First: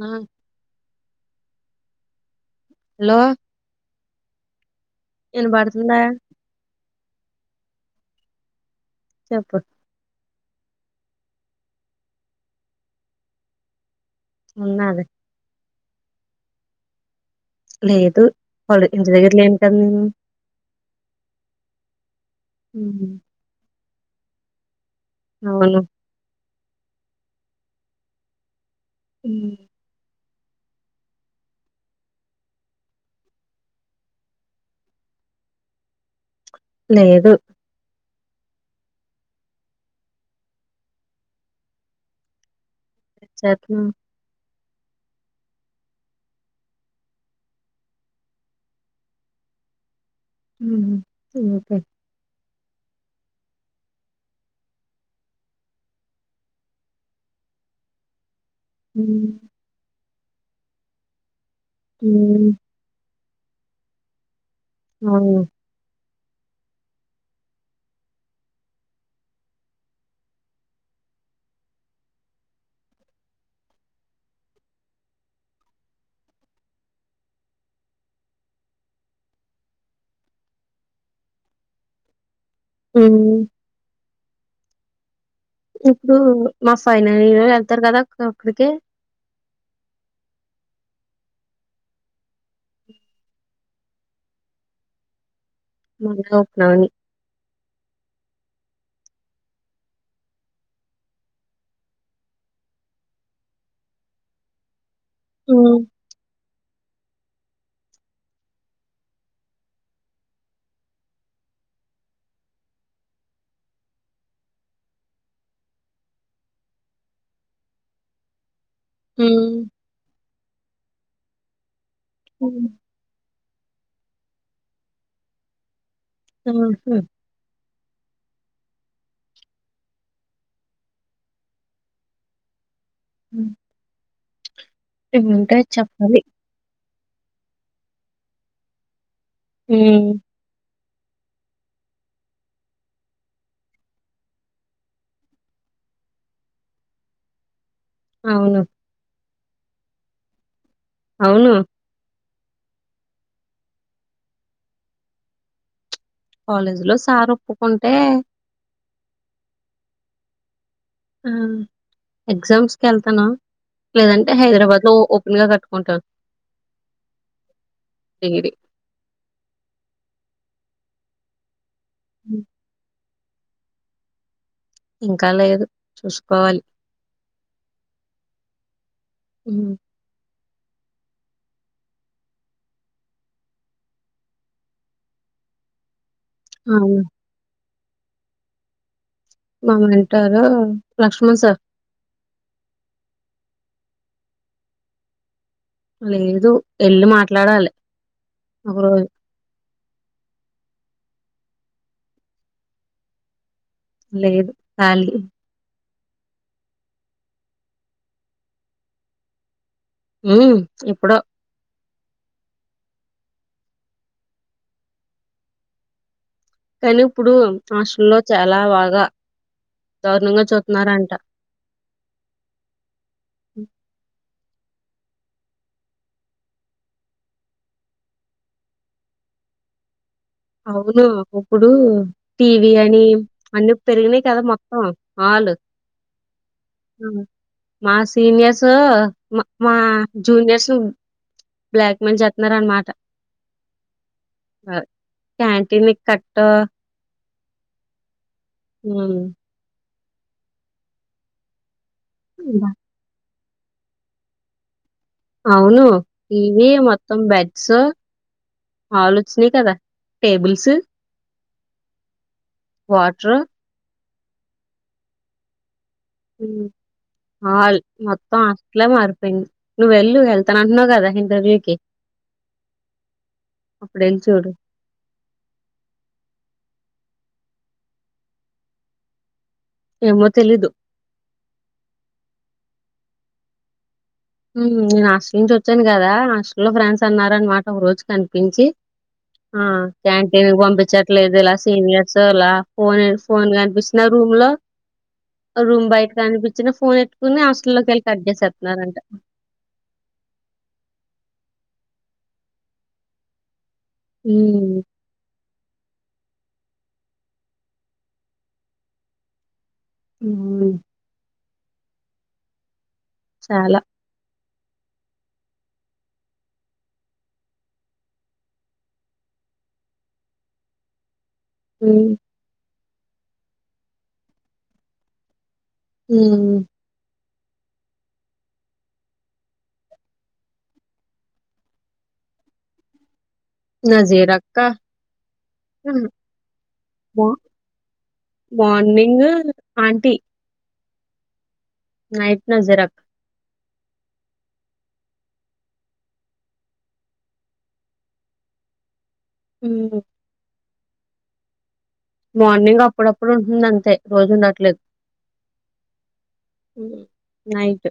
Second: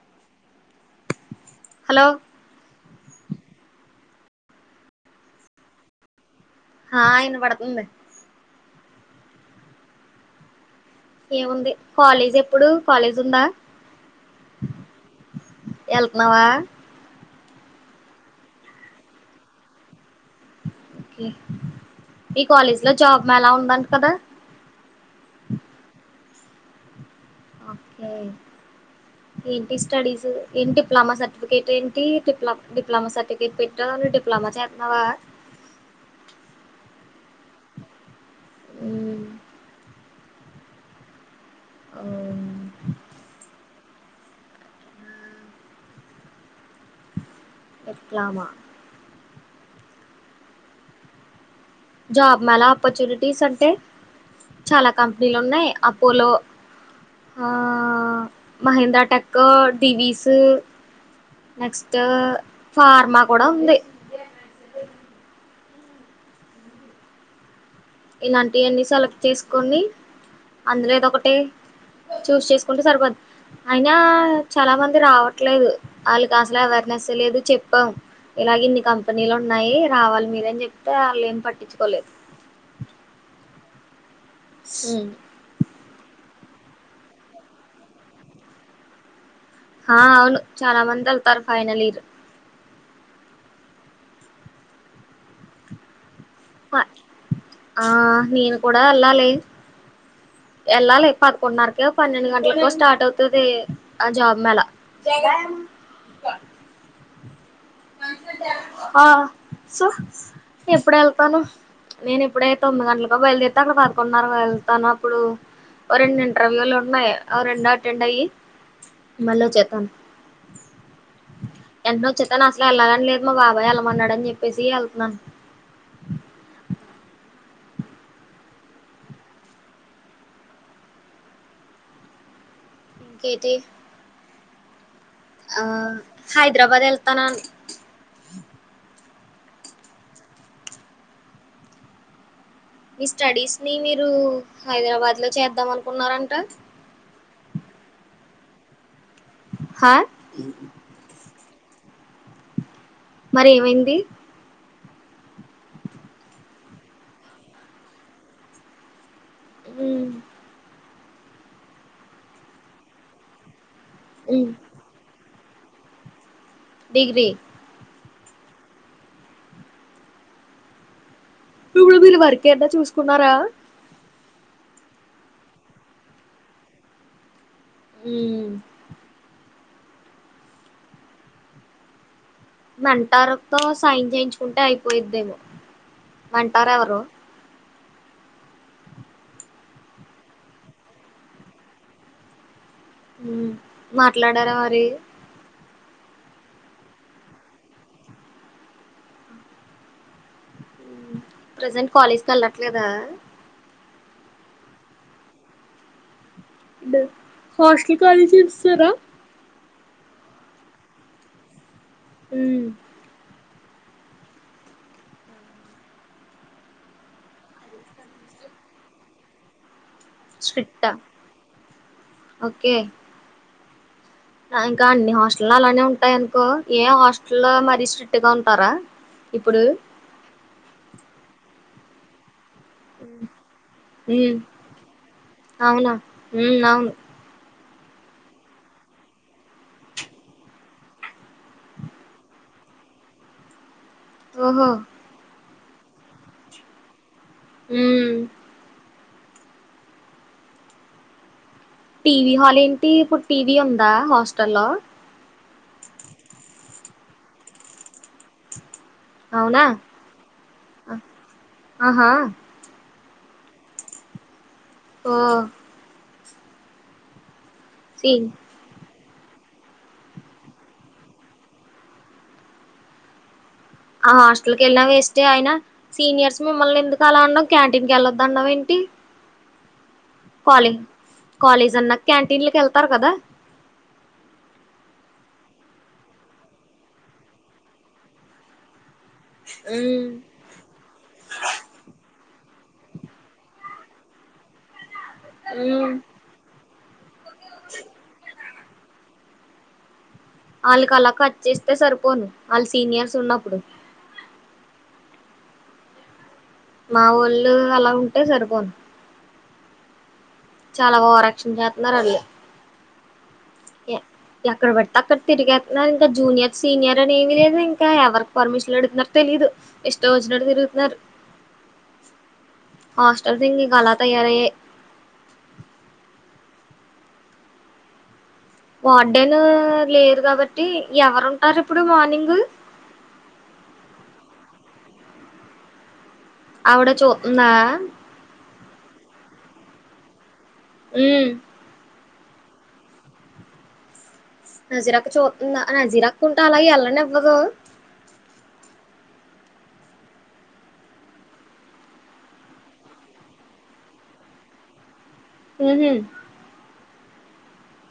ఆ hello hello ఇనబర్తుందా హా ఇన్న పడుతంది చెప్పు ఏముంది కాలేజ్ ఎప్పుడు కాలేజ్ ఉందా ఉన్నాది ఏళ్తున్నావా లేదు వాళ్ ఇంటి దగ్గరలోని కన్ మీ కాలేజీ లో హ్మ్. జాబ్ మేళ ఉందంట కదా అవులు ఓకే హ్మ్. ఏంటి స్టడీసు ఏంటి డిప్లమా సర్టిఫికేట్ ఏంటి డిప్లమ డిప్లమా సర్టిఫికేట్ పెట్టి డిప్లమా చేస్తున్నావా లేదు మ్మ్ అవునా చేతున్ డిప్లమా హుమ్ జాబ్ మేళా ఆపర్చునిటీస్ అంటే చాలా కంపెనీలు ఉన్నాయి అపోలో ఆ మహేంద్ర ఉమ్ టెక్, డివిస్ నెక్స్ట్ ఫార్మా కుడా ఉంది ఉమ్ ఇలాంటి అన్ని సెలెక్ట్ చేసుకుని అందులో ఏదో ఒకటి చూస్ చేసుకుంటే సరిపో అయినా చాలా మంది రావట్లేదు వాళ్ళకి అసలు అవేర్నెస్ లేదు చెప్పాం ఇలాగ ఇన్ని కంపెనీలు ఉన్నాయి రావాలి మీరని చెప్తే వాళ్ళు ఏం పట్టించుకోలేదు ఉమ్ ఉమ్ ఇప్పుడు మా ఫైనల్ ఇయర్ వెళ్తారు కదా అక్కడికి ఆ అవును చాలా మంది వెళ్తారు ఫైనల్ ఇయర్ కుళ్ళు జోక్స్ అవన్నీ ఆ నేను కూడా వెళ్లాలి వెళ్ళాలి పదకొండున్నరకో, పన్నెండు గంటలకో స్టార్ట్ అవుతుది ఆ జాబ్ మేళ చేయగానే ఉమ్ ఆ సో ఎప్పుడు వెళ్తాను నేను ఇప్పుడైతే తొమ్మిది గంటలకు బయలుదేరితే పదకొండున్నర వెళ్తాన అప్పుడు రెండు ఇంటర్వ్యూలు ఉన్నాయి రెండో అటెండ్ అయ్య మళ్ళ ఉమ్ వచ్చేత్త ఏంటనే వచ్చేస్తాను అసలు వెళ్లాలని లేదు మా బాబాయ్ ఏళ్ళమన్నాడు అని చెప్పిసి ఏళ్తున్నాను ఆహా పీజీ ఏమంటే ఆ చెప్పాలి హైదరాబాద్ వెళ్తానా ఉమ్ మీ స్టడీస్ ని మీరు హైదరాబాద్ లో చేద్దాం అనుకున్నారంట అవును హా అవును మరి ఏమైంది కాలేజీ లో సార్ ఒప్పుకుంటే ఉమ్ ఎగ్జామ్స్ కి వెళ్తానా లేదంటే హైదరాబాద్ లో ఇగా కట్టుకుంటాను డిగ్రీ డిగిరీ ఇప్పుడు మీరు హ్మ్. వర్కేన్నా చూసుకున్నారా ఇంకా లేదు. చూసుకోవాలి. మ్. మ్. మంటారుతో సైన్ చేయించుకుంటే అయిపోయిద్దేమో మంటారేవరు అవును మా మంటారు లక్ష్మణ్ సార్ మ్ మాట్లాడారా మరి లేదు ఏళ్ళీ మాట్లాడాలి ఒక రోజు ప్రజెంట్ కాలేజ్ కెళ్ళట్లేదా లేదు ఖాలీ డ్ కాస్ట్లి కాలేజీ ఇడుస్తర మ్ ఎప్పుడో మ్ కానీ ఇప్పుడు హాస్టల్లో చాలా బాగా దారుణంగా స్ట్రిక్టా చూతున్నారంట ఓకే ఇంకా అన్ని హాస్టల్లో అలానే ఉంటాయనుకో ఏ హాస్టల్లో మరీ స్ట్రిక్ట్ గా ఉంటారా ఇప్పుడు అవును. ఇప్పుడు టీవీ అని అన్ని పెరిగినాయి మ్మ్ కదా మొత్తం ఆల్ మ్. అవును. హ్మ్. మా సీనియర్స్ మా మా జూనియర్స్ బ్లాక్ మెయిల్ చెత్తున్నారన్నమాట ఓహో క్యాంటీన్కు కట్టు మ్మ్. అని టీవీ హాల్ బా ఏంటి ఇప్పుడు టీవీ ఉందా హాస్టల్లో అవును టీవీ మొత్తం బెడ్స్ హల్ వచ్చినాయి అవునా కదా టేబుల్స్ ఆ, ఆహా వాట్రు ఓ మ్ హాల్ సీన్ మొత్తం హాస్టలే మారి నువ్వు వెళ్ళు వెళ్తానంటున్నావు కదా ఇంటర్వ్యూకి అప్పుడు ఆ వెళ్ళి చూడు హాస్టల్కి వెళ్ళిన వేస్టే అయినా సీనియర్స్ మిమ్మల్ని ఎందుకు [unintelligible] క్యాంటీన్కి వెళ్ళొద్దనడం ఏంటి ఏమో తెలీదు కాలేజ్ కాలేజ్ అన్నాక క్యాంటీన్ లోకి వెళ్తారు కదా మ్ నేను హాస్టల్ నుంచి వచ్చాను కదా హాస్టల్ లో ఫ్రెండ్స్ అన్నారనమాట ఒక రోజు కనిపించి ఆ ఉమ్ క్యాంటీన్కి పంపించట్లేదు ఇలా సీనియర్స్ అలా ఫోనే ఫోన్ కనిపించిన రూమ్లో రూమ్ ఉమ్ బయట కనిపించిన ఫోనేత్ కునే హాస్టల్లోకి వెళ్ళి కట్ చేసేస్తున్నారంట ఆళ్ళకి అలా కట్ చేస్తే సరిపోను వాళ్ళ సీనియర్స్ ఉన్నప్పుడు మ్ మా వోళ్ళు అలా ఉంటే సరిపోను. మ్మ్ హు చించేత్తున్నారాళ్ళు చాలా ఎక్కడ బడితే అక్కడ తిరిగేతున్నారు ఇంకా జూనియర్ సీనియర్ అనేమి లేదు ఇంకా ఎవరికి పర్మిషన్ అడుగుతున్నారో తెలి దు. ఇష్ట మొచ్చినట్టు తిరుగుతున్నారు. ఉ హస్టల్ [unintelligible] తయారయే హు వార్డేన్ లేరు కాబట్టి ఎవరు ఉంటారు ఇప్పుడు మార్నింగు నజీరక్క ఆవిడ మ చూతుందా మార్నింగ్ ఆంటీ హు నయిట్ న జరక్ నజీరక్క చూ నజీరకక్క ఉంటే అలా ఎల్ళనివ్వదు హు మార్నింగ్ అప్పుడప్పుడు ఉంటుంది అంతే రోజు ఉండట్లే హు హు నైటు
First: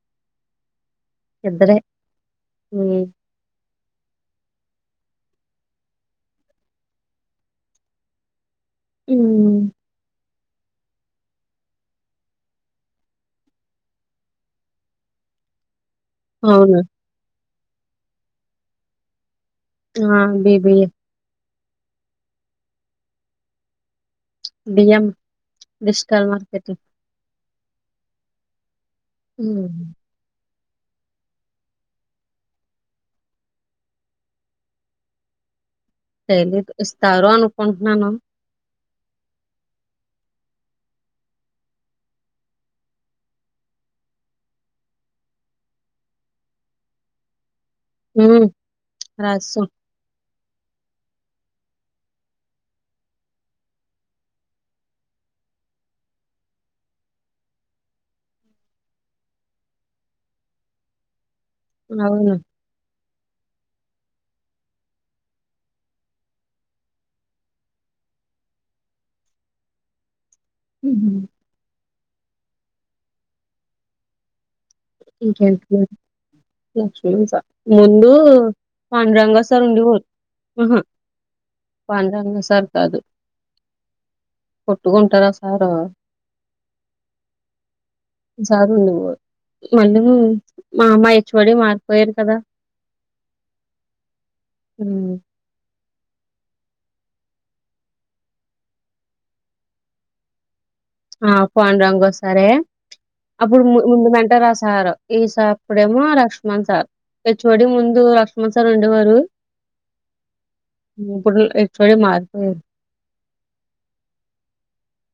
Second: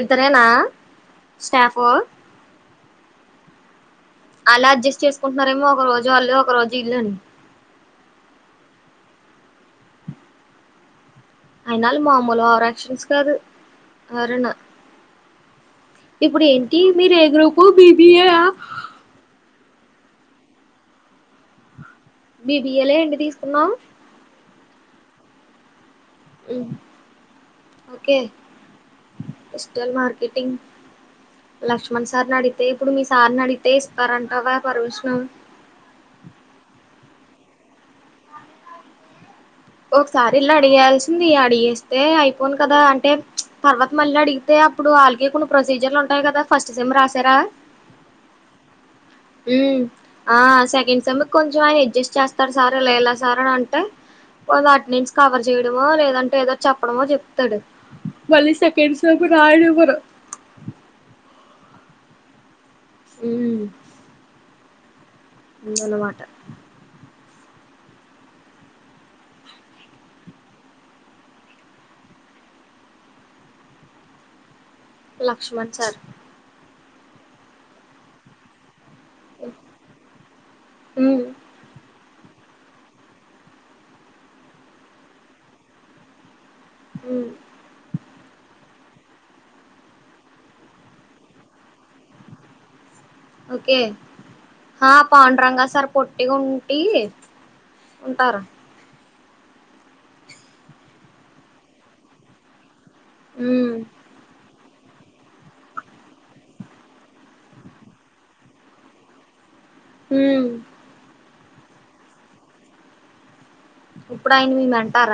ఇద్దరేనా స్టాఫు హ అలా అడ్జస్ట్ చేసుకుంటున్నారేమో ఒక రోజు వాళ్ళు ఒక రోజు ఇల్లుఅని ఉమ్ అయినాలు మామూలు ఓవర్ ఆక్షన్స్ కాదు అరుణ ఇప్పుడు ఏంటి అవును. మీరు ఎ గ్రూపు బిబీయయా ఆ బీబీ ఎ బి బి య్యలే ఏంటి తీసుకున్నావు బిఎం డిస్టల్ మార్కెటింగ్ ఒకే హ్మ్. డిజిటల్ మార్కెటింగ్ లక్ష్మణ్ సార్ నీ అడితే ఇప్పుడు మీ సార్ని అడితే ఇస్తారంటావా పెర్మిషన్ తెలీదు. ఇస్తారు అనుకుంటున్నాను ఒకసారి ఎల్ అడిగాయాల్సింది అడిగేస్తే అయిపోను కదా అంటే తర్వాత మళ్ళీ అడిగితే అప్పుడు వాళ్ళకీ కొన్ని ప్రొసీజర్లు ఉంటాయి కదా ఫస్ట్ సెమ రాశార హు [unintelligible] ఆ సెకండ్ సెమ్ కొంచెం ఆయన అడ్జస్ట్ చేస్తారు సార్ లేలా సార్ అని అంటే వాళ్ల అటెండెన్స్ కవర్ చేయడమో లేదంటే ఏదో చెప్పడమో చెప్తడు మళ్ళీ సెకండ్ సెమ్ రాయన్నివ్వరు అవును హు ఉందనమాట హు లక్ష్మణ్ సార్ లక్ష్మీస ముందు ఉమ్ [unintelligible] సార్ కాదు కొట్టుకుంటారూ ఆ ఉమ్ సారు [unintelligible] మళ్ళీ మా అమ్మా హెచ్ ఒ డి మారిపోయారు కదా ఒకే హా పాండరంగ సార్ పొట్టిగుంటి ఉంటరూ ఆ పాండు రంగ సారే అప్పుడు ఉమ్ ముందు మంట రాస్ సార్ ఈసార్ అప్పుడేమో Laxman sir H O D ముందు లక్ష్మణ్ సార్ ఉండేవారు ఉమ్ ఇప్పుడు హెచ్ ఒ డి మారిపోయారు ఇప్పుడు ఆయన మీ మంటార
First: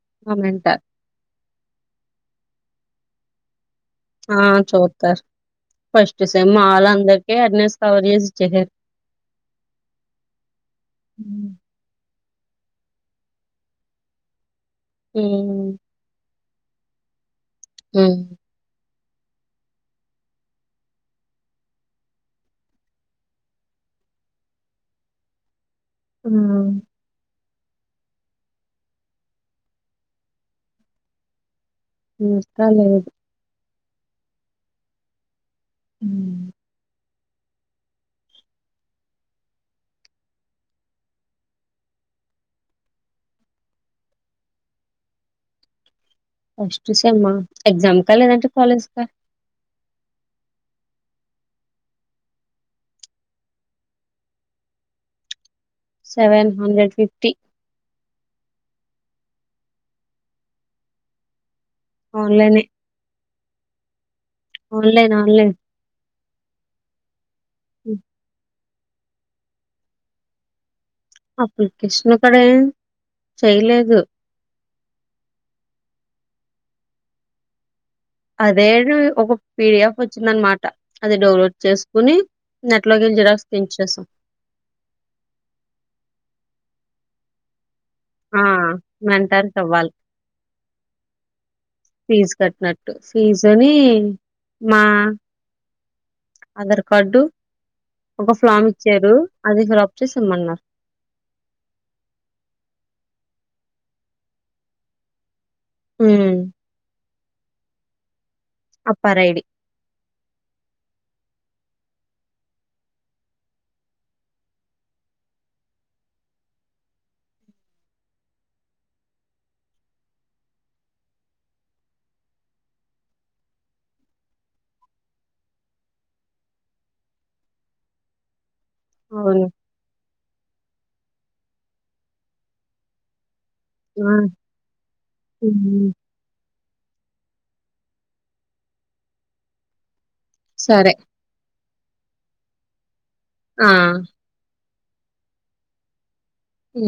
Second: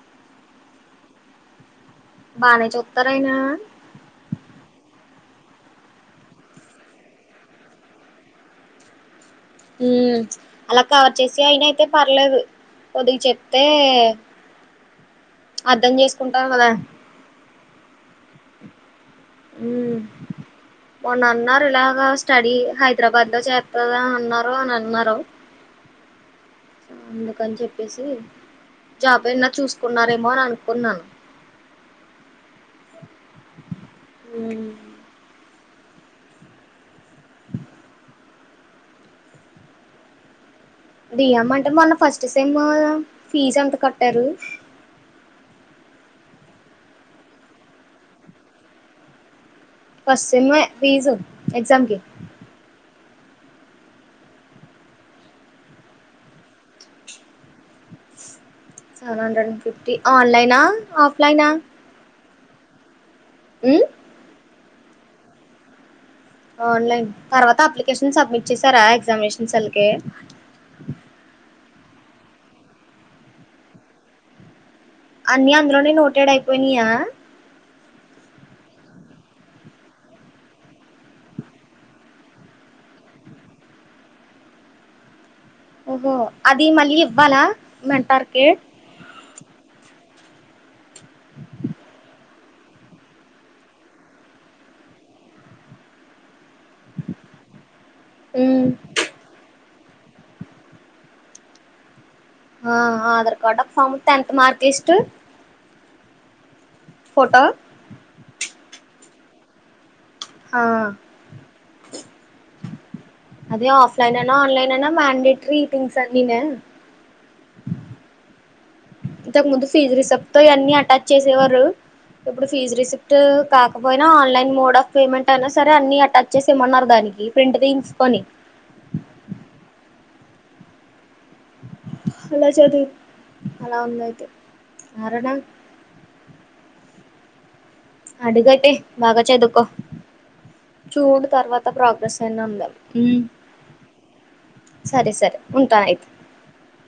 [unintelligible] బానే చూతార అయినా ఆ చుతర్ ఫస్ట్ సేమ్ మా వాళ్ళందరికీ అటెండెన్స్ కవర్ చేసి ఇచ్చేసార్ ఉ అలా కవర్ చేసి ఉమ్ అయిన అయితే పర్లేదు కొద్దిగ చెప్తే ఊ [unintelligible] ఉ ఉ మొన్న అన్నారు ఇలాగ స్టడీ హైదరాబాద్ లో చేస్తాదా అన్నారు అని అన్నారు ఉహ్మ్ కన్ చెప్పేసి జాబ్ ఎన్న చూసుకున్నారేమో అని అనుకున్నా ఇంకా లేదు ఉ ఉ డియ్యం అంటార్ మొన్న ఫస్ట్ సేమ్ యూ ఫీజ్ ఎంత కట్టారు ఫస్ట్ సెమ్ ఆ ఎగ్జామ్ కా లేదంటే కాలేజ్ కా ఫస్ట్ సెమ్ ఏ ఫీజు ఎగ్జామ్ కి seven hundred fifty seven hundred and fifty online ఆ ఆఫ్లైన్ ఆ ఆన్లైన్ నే ఉ ఆన్లైన్ ఆన్లైన్ ఆన్లైన్ తర్వాత అప్లికేషన్స్ సబ్మిట్ చేశారా ఎగ్జామినేషన్ సెల్ కి అప్లికేషన్ ఏ కదే చేయలేదు అన్ని అందులోనే నోటెడ్ అయిపోయినాయా అదే ఇన్ ఒక పిడిఎఫ్ వచ్చిందన్నమాట అది డౌన్లోడ్ చేసుకుని నెట్లో గిన్ జిరాక్స్ తీయించేసు ఓహో అది మళ్ళీ ఇవ్వాలా మెంటార్ కి ఆ మెంటార్ కివ్వాలి. [inaudible] ఫీజు కట్టినట్టు ఫీజు అని మా ఆధర్ కార్డు ఉ ఒక ఉమ్ ఫ్లామ్ ఇచ్చారు అది ఫిల్ అప్ చేసి ఇమ్మన్నార్ ఆ ఆ ఆధార్ కార్డ్ ఆ ఫామ్ త్ టెన్త్ మార్క్ లిస్ట్ ఊ ఊ ఫోటో అపార్ ఐడి హా అది ఆఫ్లైన్ అయినా ఆన్లైన్ అయినా మాండేటరీ థింగ్స్ అన్నీను [inaudible] ఇంతకు ముందు ప్లీజ్ రిసిప్ట్ ఇ అన్ని అటాచ్ చేసేవారు ఇప్పుడు ఫీజు రిసిప్ట్ ఉ కాకపోయినా ఆన్లైన్ మోడ్ ఆఫ్ పేమెంట్ అయినా సరే అన్నీ అటాచ్ చేసి ఏమ్మన్నారు దాన్ ఇది ప్రింట్ తీయించుకుని అవును అలా ఉంది ఆ అయితే అరణ ఉమ్, అడిగటే బాగా చదువుకో సరే అంత ప్రోగ్రెస్ అయినా ఉంది ఊ ఆ సరే సరే ఉంటా ఆయితే. ఉ